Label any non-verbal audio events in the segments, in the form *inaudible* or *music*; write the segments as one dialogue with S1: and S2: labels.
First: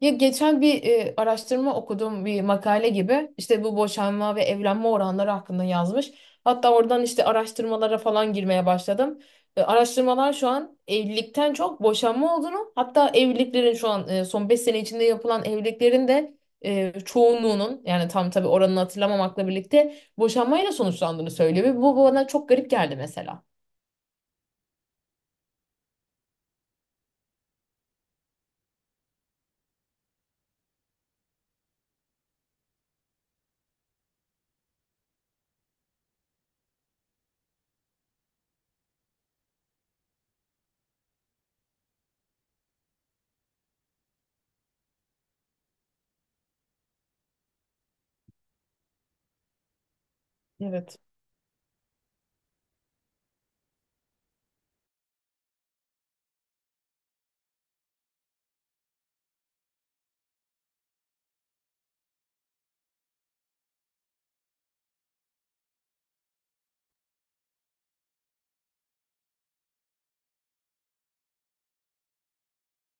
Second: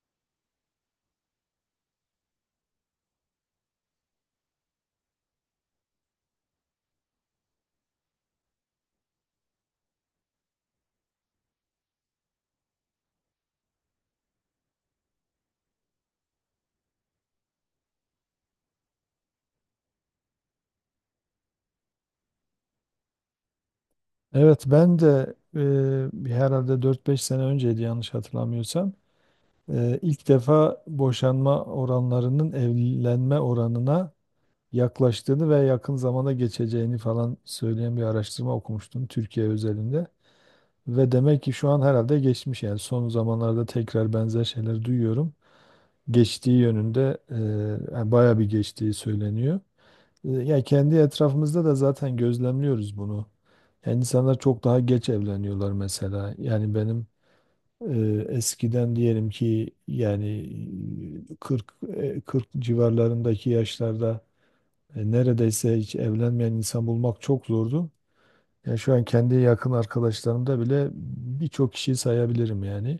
S1: Ya geçen bir araştırma okuduğum bir makale gibi işte bu boşanma ve evlenme oranları hakkında yazmış. Hatta oradan işte araştırmalara falan girmeye başladım. Araştırmalar şu an evlilikten çok boşanma olduğunu hatta evliliklerin şu an son 5 sene içinde yapılan evliliklerin de çoğunluğunun yani tam tabii oranını hatırlamamakla birlikte boşanmayla sonuçlandığını söylüyor. Ve bu bana çok garip geldi mesela.
S2: Evet ben de herhalde dört beş sene önceydi yanlış hatırlamıyorsam. İlk defa boşanma oranlarının evlenme oranına yaklaştığını ve yakın zamanda geçeceğini falan söyleyen bir araştırma okumuştum Türkiye özelinde. Ve demek ki şu an herhalde geçmiş, yani son zamanlarda tekrar benzer şeyler duyuyorum. Geçtiği yönünde, yani bayağı bir geçtiği söyleniyor. Ya kendi
S1: Evet.
S2: etrafımızda da zaten gözlemliyoruz bunu. Yani insanlar çok daha geç evleniyorlar mesela. Yani benim eskiden diyelim ki, yani 40, 40 civarlarındaki yaşlarda neredeyse hiç evlenmeyen insan bulmak çok zordu. Yani şu an kendi yakın arkadaşlarımda bile birçok kişiyi sayabilirim yani.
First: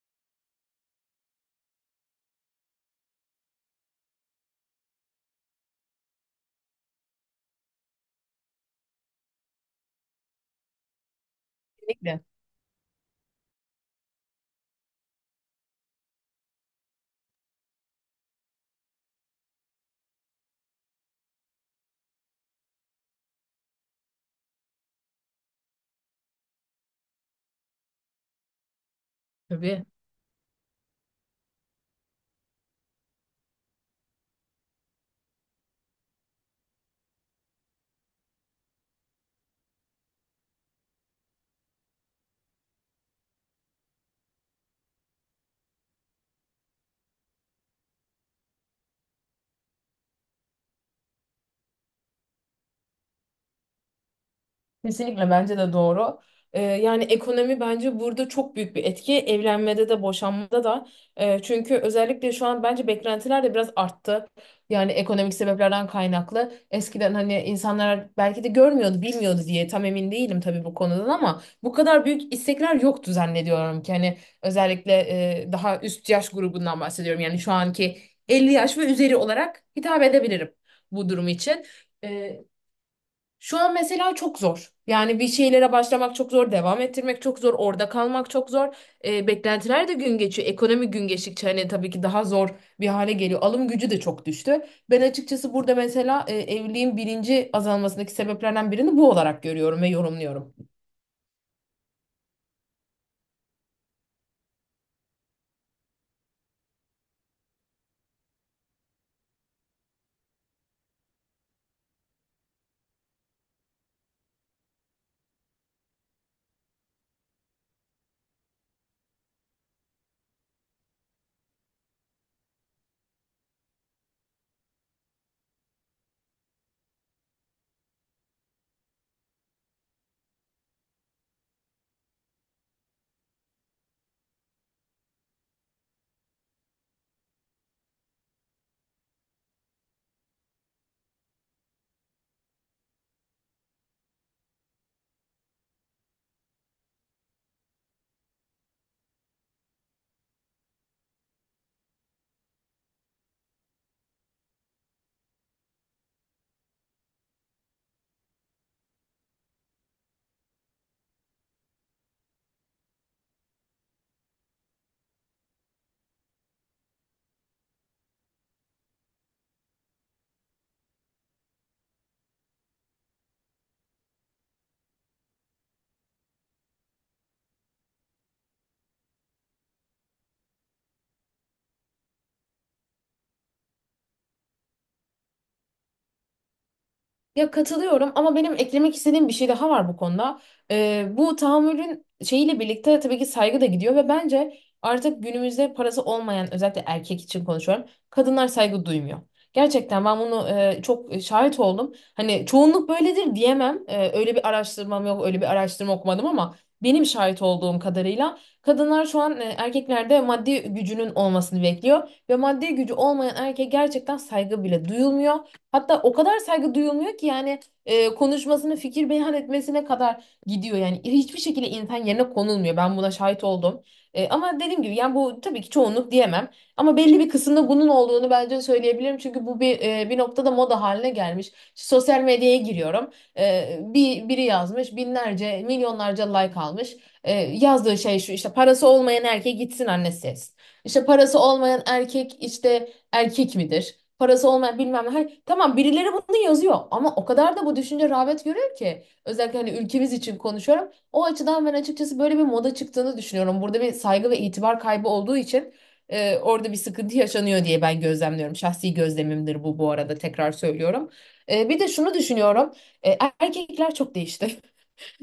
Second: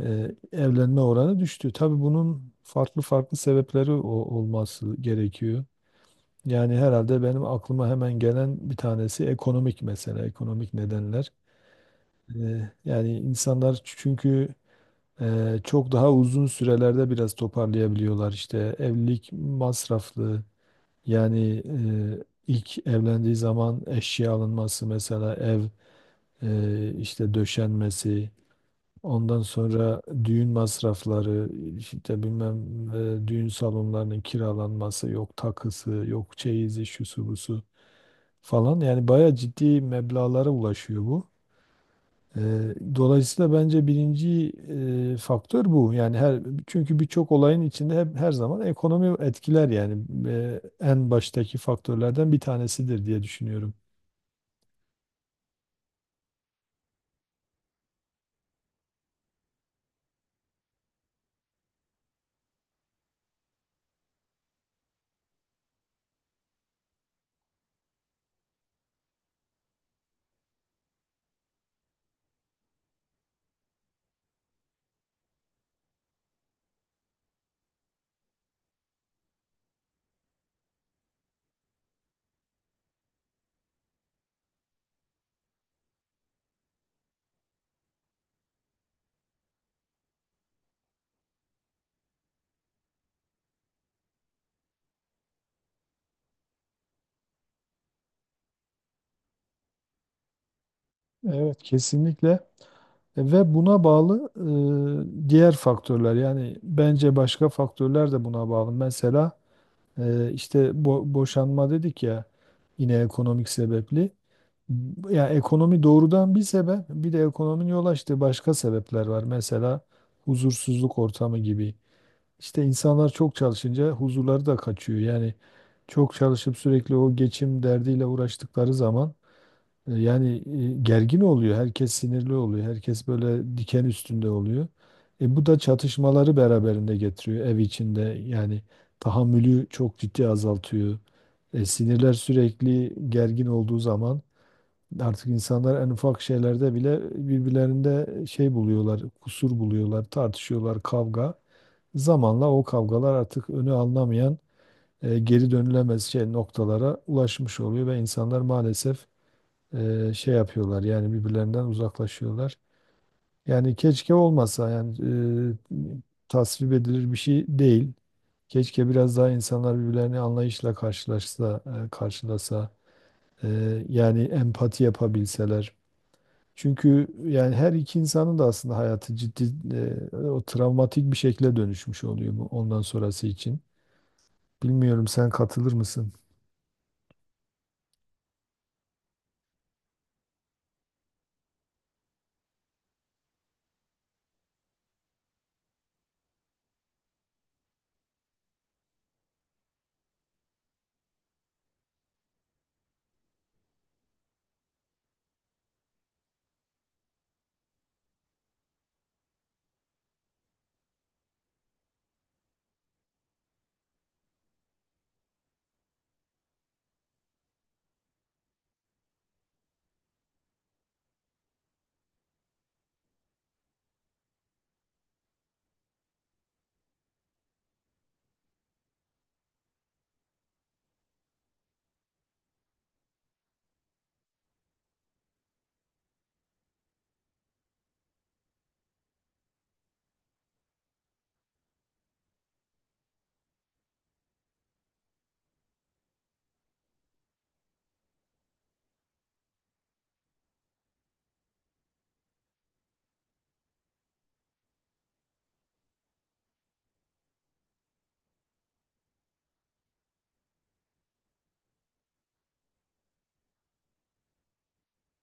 S2: Evlenme oranı düştü. Tabii bunun farklı farklı sebepleri olması gerekiyor. Yani herhalde benim aklıma hemen gelen bir tanesi ekonomik mesele, ekonomik nedenler.
S1: Kesinlikle.
S2: Yani insanlar, çünkü çok daha uzun sürelerde biraz toparlayabiliyorlar. İşte evlilik masraflı. Yani ilk evlendiği zaman eşya alınması, mesela ev işte döşenmesi. Ondan
S1: Tabii.
S2: sonra düğün masrafları, işte bilmem, düğün salonlarının kiralanması, yok takısı, yok çeyizi, şusu busu falan. Yani bayağı ciddi meblağlara ulaşıyor bu. Eee, Dolayısıyla bence birinci faktör bu. Yani çünkü birçok olayın içinde hep her zaman ekonomi etkiler yani. En baştaki faktörlerden bir tanesidir diye düşünüyorum.
S1: Kesinlikle bence de doğru. Yani ekonomi bence burada çok büyük bir etki. Evlenmede de boşanmada da. Çünkü özellikle şu an bence beklentiler de biraz arttı. Yani ekonomik sebeplerden kaynaklı. Eskiden hani insanlar belki de görmüyordu, bilmiyordu diye tam emin değilim tabii bu konudan ama bu kadar büyük istekler yoktu zannediyorum ki. Hani özellikle daha üst yaş grubundan bahsediyorum. Yani şu anki 50 yaş ve üzeri olarak hitap edebilirim bu durum için. Ee, Şu an mesela çok zor. Yani bir şeylere başlamak çok zor, devam ettirmek çok zor, orada kalmak çok zor. Beklentiler de gün geçiyor. Ekonomi gün geçtikçe hani tabii ki daha zor bir hale geliyor. Alım gücü de çok düştü. Ben açıkçası burada mesela evliliğin birinci azalmasındaki sebeplerden birini bu olarak görüyorum ve yorumluyorum.
S2: Evet, kesinlikle. Ve buna bağlı, diğer faktörler, yani bence başka faktörler de buna bağlı. Mesela işte boşanma dedik ya, yine ekonomik sebepli. Ya ekonomi doğrudan bir sebep, bir de ekonominin yol açtığı başka sebepler var. Mesela huzursuzluk ortamı gibi. İşte insanlar çok çalışınca huzurları da kaçıyor. Yani çok çalışıp sürekli o geçim derdiyle uğraştıkları zaman yani gergin oluyor. Herkes sinirli oluyor. Herkes böyle diken üstünde oluyor. Bu da çatışmaları beraberinde getiriyor ev içinde. Yani tahammülü çok ciddi azaltıyor. Sinirler sürekli gergin olduğu zaman artık insanlar en ufak şeylerde bile birbirlerinde şey buluyorlar, kusur buluyorlar, tartışıyorlar, kavga. Zamanla o kavgalar artık önü alınamayan, geri dönülemez şey noktalara ulaşmış oluyor ve insanlar maalesef şey yapıyorlar, yani birbirlerinden uzaklaşıyorlar. Yani keşke olmasa, yani e, tasvip edilir bir şey değil. Keşke biraz daha insanlar birbirlerini anlayışla karşılasa, e, yani empati yapabilseler. Çünkü yani her iki insanın da aslında hayatı ciddi, o travmatik bir şekle dönüşmüş oluyor bu, ondan sonrası için. Bilmiyorum, sen katılır mısın?
S1: Ya katılıyorum ama benim eklemek istediğim bir şey daha var bu konuda. Bu tahammülün şeyiyle birlikte tabii ki saygı da gidiyor ve bence artık günümüzde parası olmayan özellikle erkek için konuşuyorum. Kadınlar saygı duymuyor. Gerçekten ben bunu çok şahit oldum. Hani çoğunluk böyledir diyemem. Öyle bir araştırmam yok, öyle bir araştırma okumadım ama benim şahit olduğum kadarıyla kadınlar şu an erkeklerde maddi gücünün olmasını bekliyor ve maddi gücü olmayan erkeğe gerçekten saygı bile duyulmuyor. Hatta o kadar saygı duyulmuyor ki yani konuşmasını, fikir beyan etmesine kadar gidiyor. Yani hiçbir şekilde insan yerine konulmuyor. Ben buna şahit oldum. Ama dediğim gibi yani bu tabii ki çoğunluk diyemem. Ama belli bir kısımda bunun olduğunu bence söyleyebilirim. Çünkü bu bir noktada moda haline gelmiş. İşte sosyal medyaya giriyorum. Biri yazmış binlerce, milyonlarca like almış. Yazdığı şey şu, işte parası olmayan erkeğe gitsin annesi etsin. İşte parası olmayan erkek işte erkek midir? Parası olmayan bilmem ne. Hani, tamam birileri bunu yazıyor ama o kadar da bu düşünce rağbet görüyor ki. Özellikle hani ülkemiz için konuşuyorum. O açıdan ben açıkçası böyle bir moda çıktığını düşünüyorum. Burada bir saygı ve itibar kaybı olduğu için orada bir sıkıntı yaşanıyor diye ben gözlemliyorum. Şahsi gözlemimdir bu, bu arada tekrar söylüyorum. Bir de şunu düşünüyorum. Erkekler çok değişti.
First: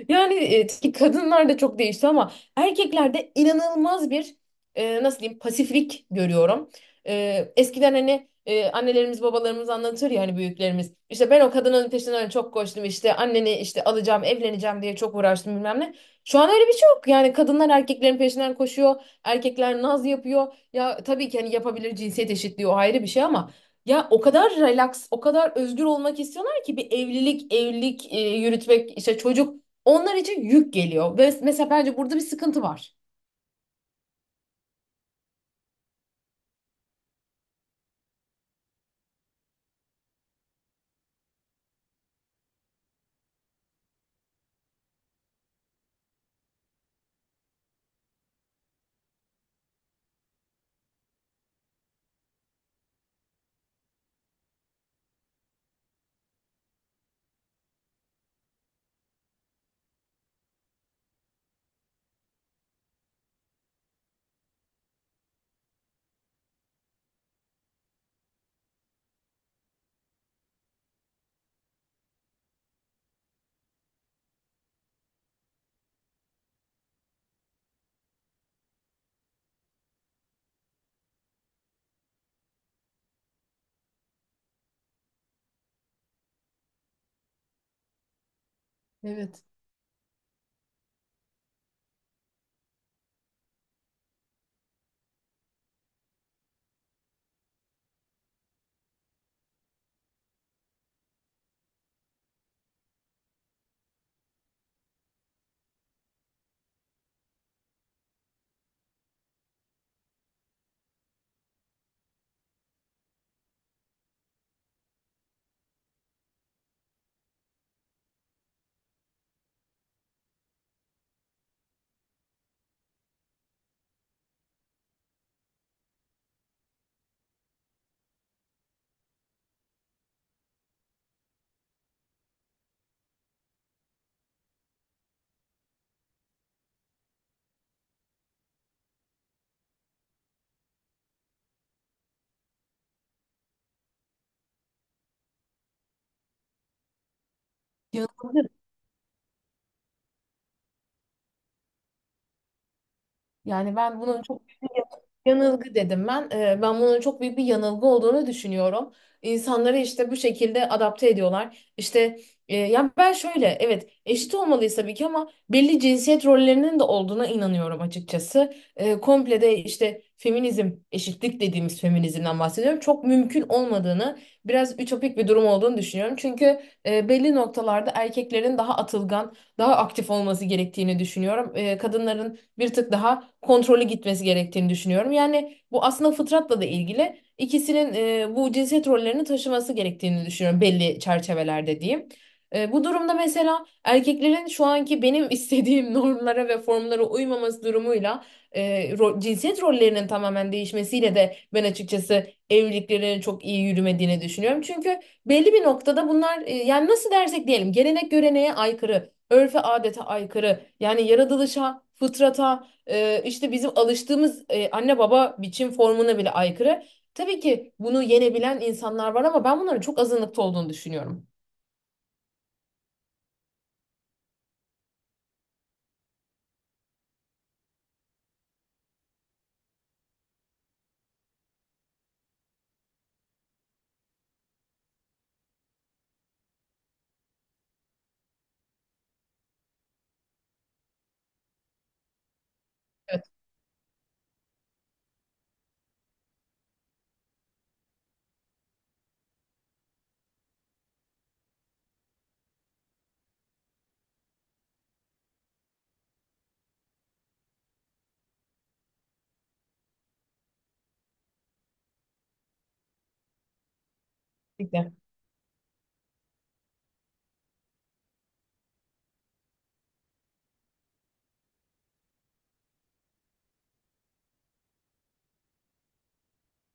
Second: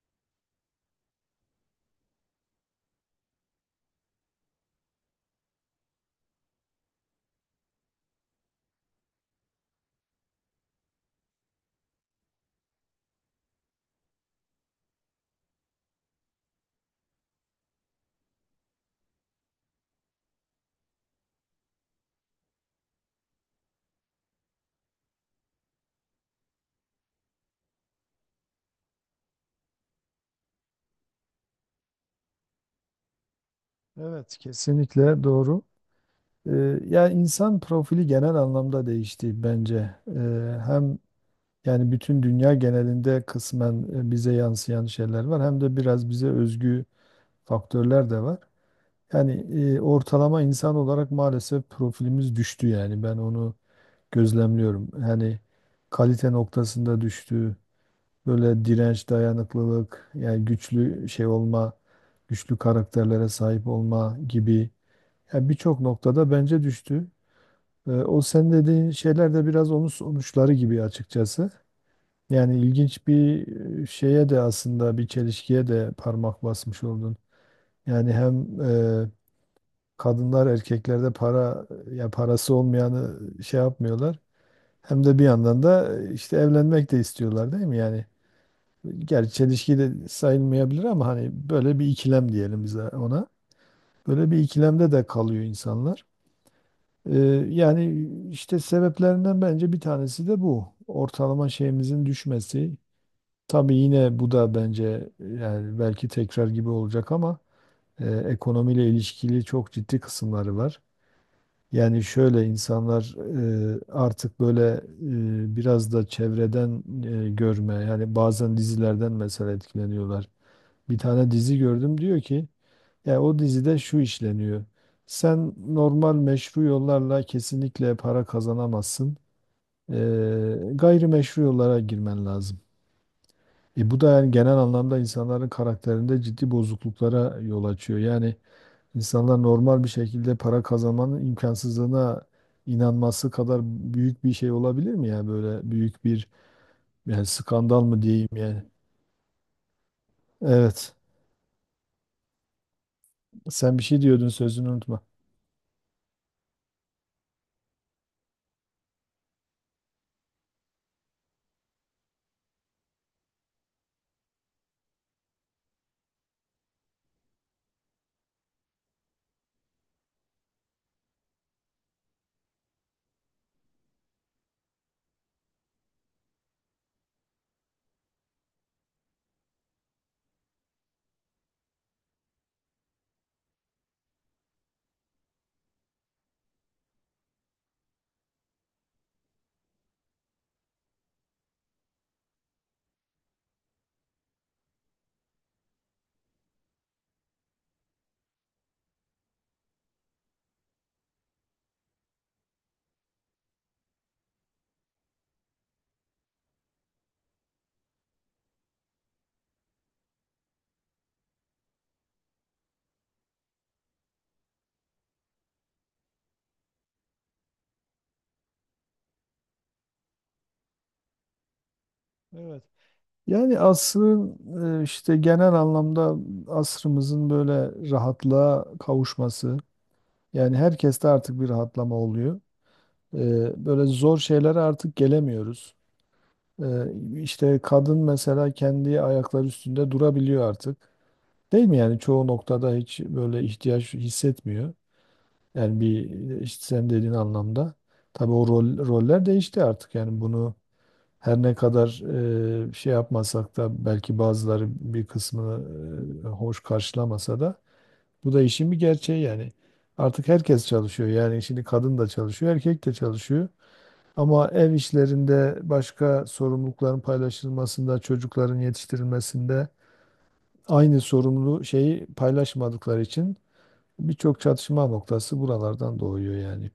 S1: Yani ki kadınlar da çok değişti ama erkeklerde inanılmaz bir nasıl diyeyim pasiflik görüyorum. Eskiden hani annelerimiz babalarımız anlatır ya hani büyüklerimiz, İşte ben o kadının peşinden çok koştum, işte anneni işte alacağım evleneceğim diye çok uğraştım bilmem ne. Şu an öyle bir şey yok, yani kadınlar erkeklerin peşinden koşuyor, erkekler naz yapıyor, ya tabii ki hani yapabilir, cinsiyet eşitliği o ayrı bir şey ama. Ya o kadar relax, o kadar özgür olmak istiyorlar ki bir evlilik yürütmek, işte çocuk onlar için yük geliyor. Ve mesela bence burada bir sıkıntı var.
S2: Evet, kesinlikle doğru. Ee, Yani insan profili genel anlamda değişti bence. Hem yani bütün dünya genelinde kısmen bize yansıyan şeyler var, hem de biraz bize özgü faktörler de var. Yani ortalama insan olarak maalesef profilimiz düştü, yani ben onu gözlemliyorum. Yani kalite noktasında düştü. Böyle direnç, dayanıklılık, yani güçlü şey olma, güçlü karakterlere sahip olma gibi, yani birçok noktada bence düştü. O sen dediğin şeyler de biraz onun sonuçları gibi açıkçası. Yani ilginç bir şeye de, aslında bir çelişkiye de parmak basmış oldun. Yani hem kadınlar erkeklerde para, ya parası olmayanı şey yapmıyorlar. Hem de bir yandan da işte evlenmek de istiyorlar, değil mi? Yani gerçi
S1: Evet.
S2: çelişki de sayılmayabilir ama hani böyle bir ikilem diyelim bize ona. Böyle bir ikilemde de kalıyor insanlar. Ee, Yani işte sebeplerinden bence bir tanesi de bu. Ortalama şeyimizin düşmesi. Tabii yine bu da bence yani belki tekrar gibi olacak ama ekonomiyle ilişkili çok ciddi kısımları var. Yani şöyle, insanlar artık böyle biraz da çevreden görme, yani bazen dizilerden mesela etkileniyorlar. Bir tane dizi gördüm diyor ki ya, o dizide şu işleniyor. Sen normal meşru yollarla kesinlikle para kazanamazsın. Gayri meşru yollara girmen lazım. Bu da yani genel anlamda insanların karakterinde ciddi bozukluklara yol açıyor. Yani İnsanlar normal bir şekilde para kazanmanın imkansızlığına inanması kadar büyük bir şey olabilir mi ya, böyle büyük bir, yani skandal mı diyeyim
S1: Yanılabilir.
S2: yani. Evet.
S1: Yani
S2: Sen bir şey
S1: ben bunun
S2: diyordun,
S1: çok büyük
S2: sözünü
S1: bir
S2: unutma.
S1: yanılgı dedim ben. Ben bunun çok büyük bir yanılgı olduğunu düşünüyorum. İnsanları işte bu şekilde adapte ediyorlar. İşte yani ben şöyle, evet eşit olmalıyız tabii ki ama belli cinsiyet rollerinin de olduğuna inanıyorum açıkçası. Komple de işte feminizm, eşitlik dediğimiz feminizmden bahsediyorum. Çok mümkün olmadığını, biraz ütopik bir durum olduğunu düşünüyorum. Çünkü belli noktalarda erkeklerin daha atılgan, daha aktif olması gerektiğini düşünüyorum. Kadınların bir tık daha kontrollü gitmesi gerektiğini düşünüyorum. Yani bu aslında fıtratla da ilgili, ikisinin bu cinsiyet rollerini taşıması gerektiğini düşünüyorum belli çerçevelerde diyeyim. Bu durumda mesela erkeklerin şu anki benim *laughs* istediğim normlara ve formlara uymaması durumuyla, e, cinsiyet rollerinin tamamen değişmesiyle de ben açıkçası evliliklerin çok iyi yürümediğini düşünüyorum. Çünkü belli bir noktada bunlar yani nasıl dersek diyelim gelenek göreneğe aykırı, örfe adete aykırı. Yani yaratılışa, fıtrata, işte bizim alıştığımız anne baba biçim formuna bile aykırı. Tabii ki bunu yenebilen insanlar var ama ben bunların çok azınlıkta olduğunu düşünüyorum.
S2: Evet. Yani asrın işte genel anlamda asrımızın böyle rahatlığa kavuşması. Yani herkeste artık bir rahatlama oluyor. Böyle zor şeylere artık gelemiyoruz. E, İşte kadın mesela kendi ayakları üstünde durabiliyor artık. Değil mi yani, çoğu noktada hiç
S1: Evet.
S2: böyle ihtiyaç hissetmiyor. Yani bir, işte sen dediğin anlamda. Tabii o roller değişti artık. Yani bunu her ne kadar şey yapmasak da, belki bazıları bir kısmını hoş karşılamasa da, bu da işin bir gerçeği yani. Artık herkes çalışıyor. Yani şimdi kadın da çalışıyor, erkek de çalışıyor. Ama ev
S1: Kesinlikle.
S2: işlerinde, başka sorumlulukların paylaşılmasında, çocukların yetiştirilmesinde aynı sorumluluğu, şeyi paylaşmadıkları için birçok çatışma noktası buralardan doğuyor yani.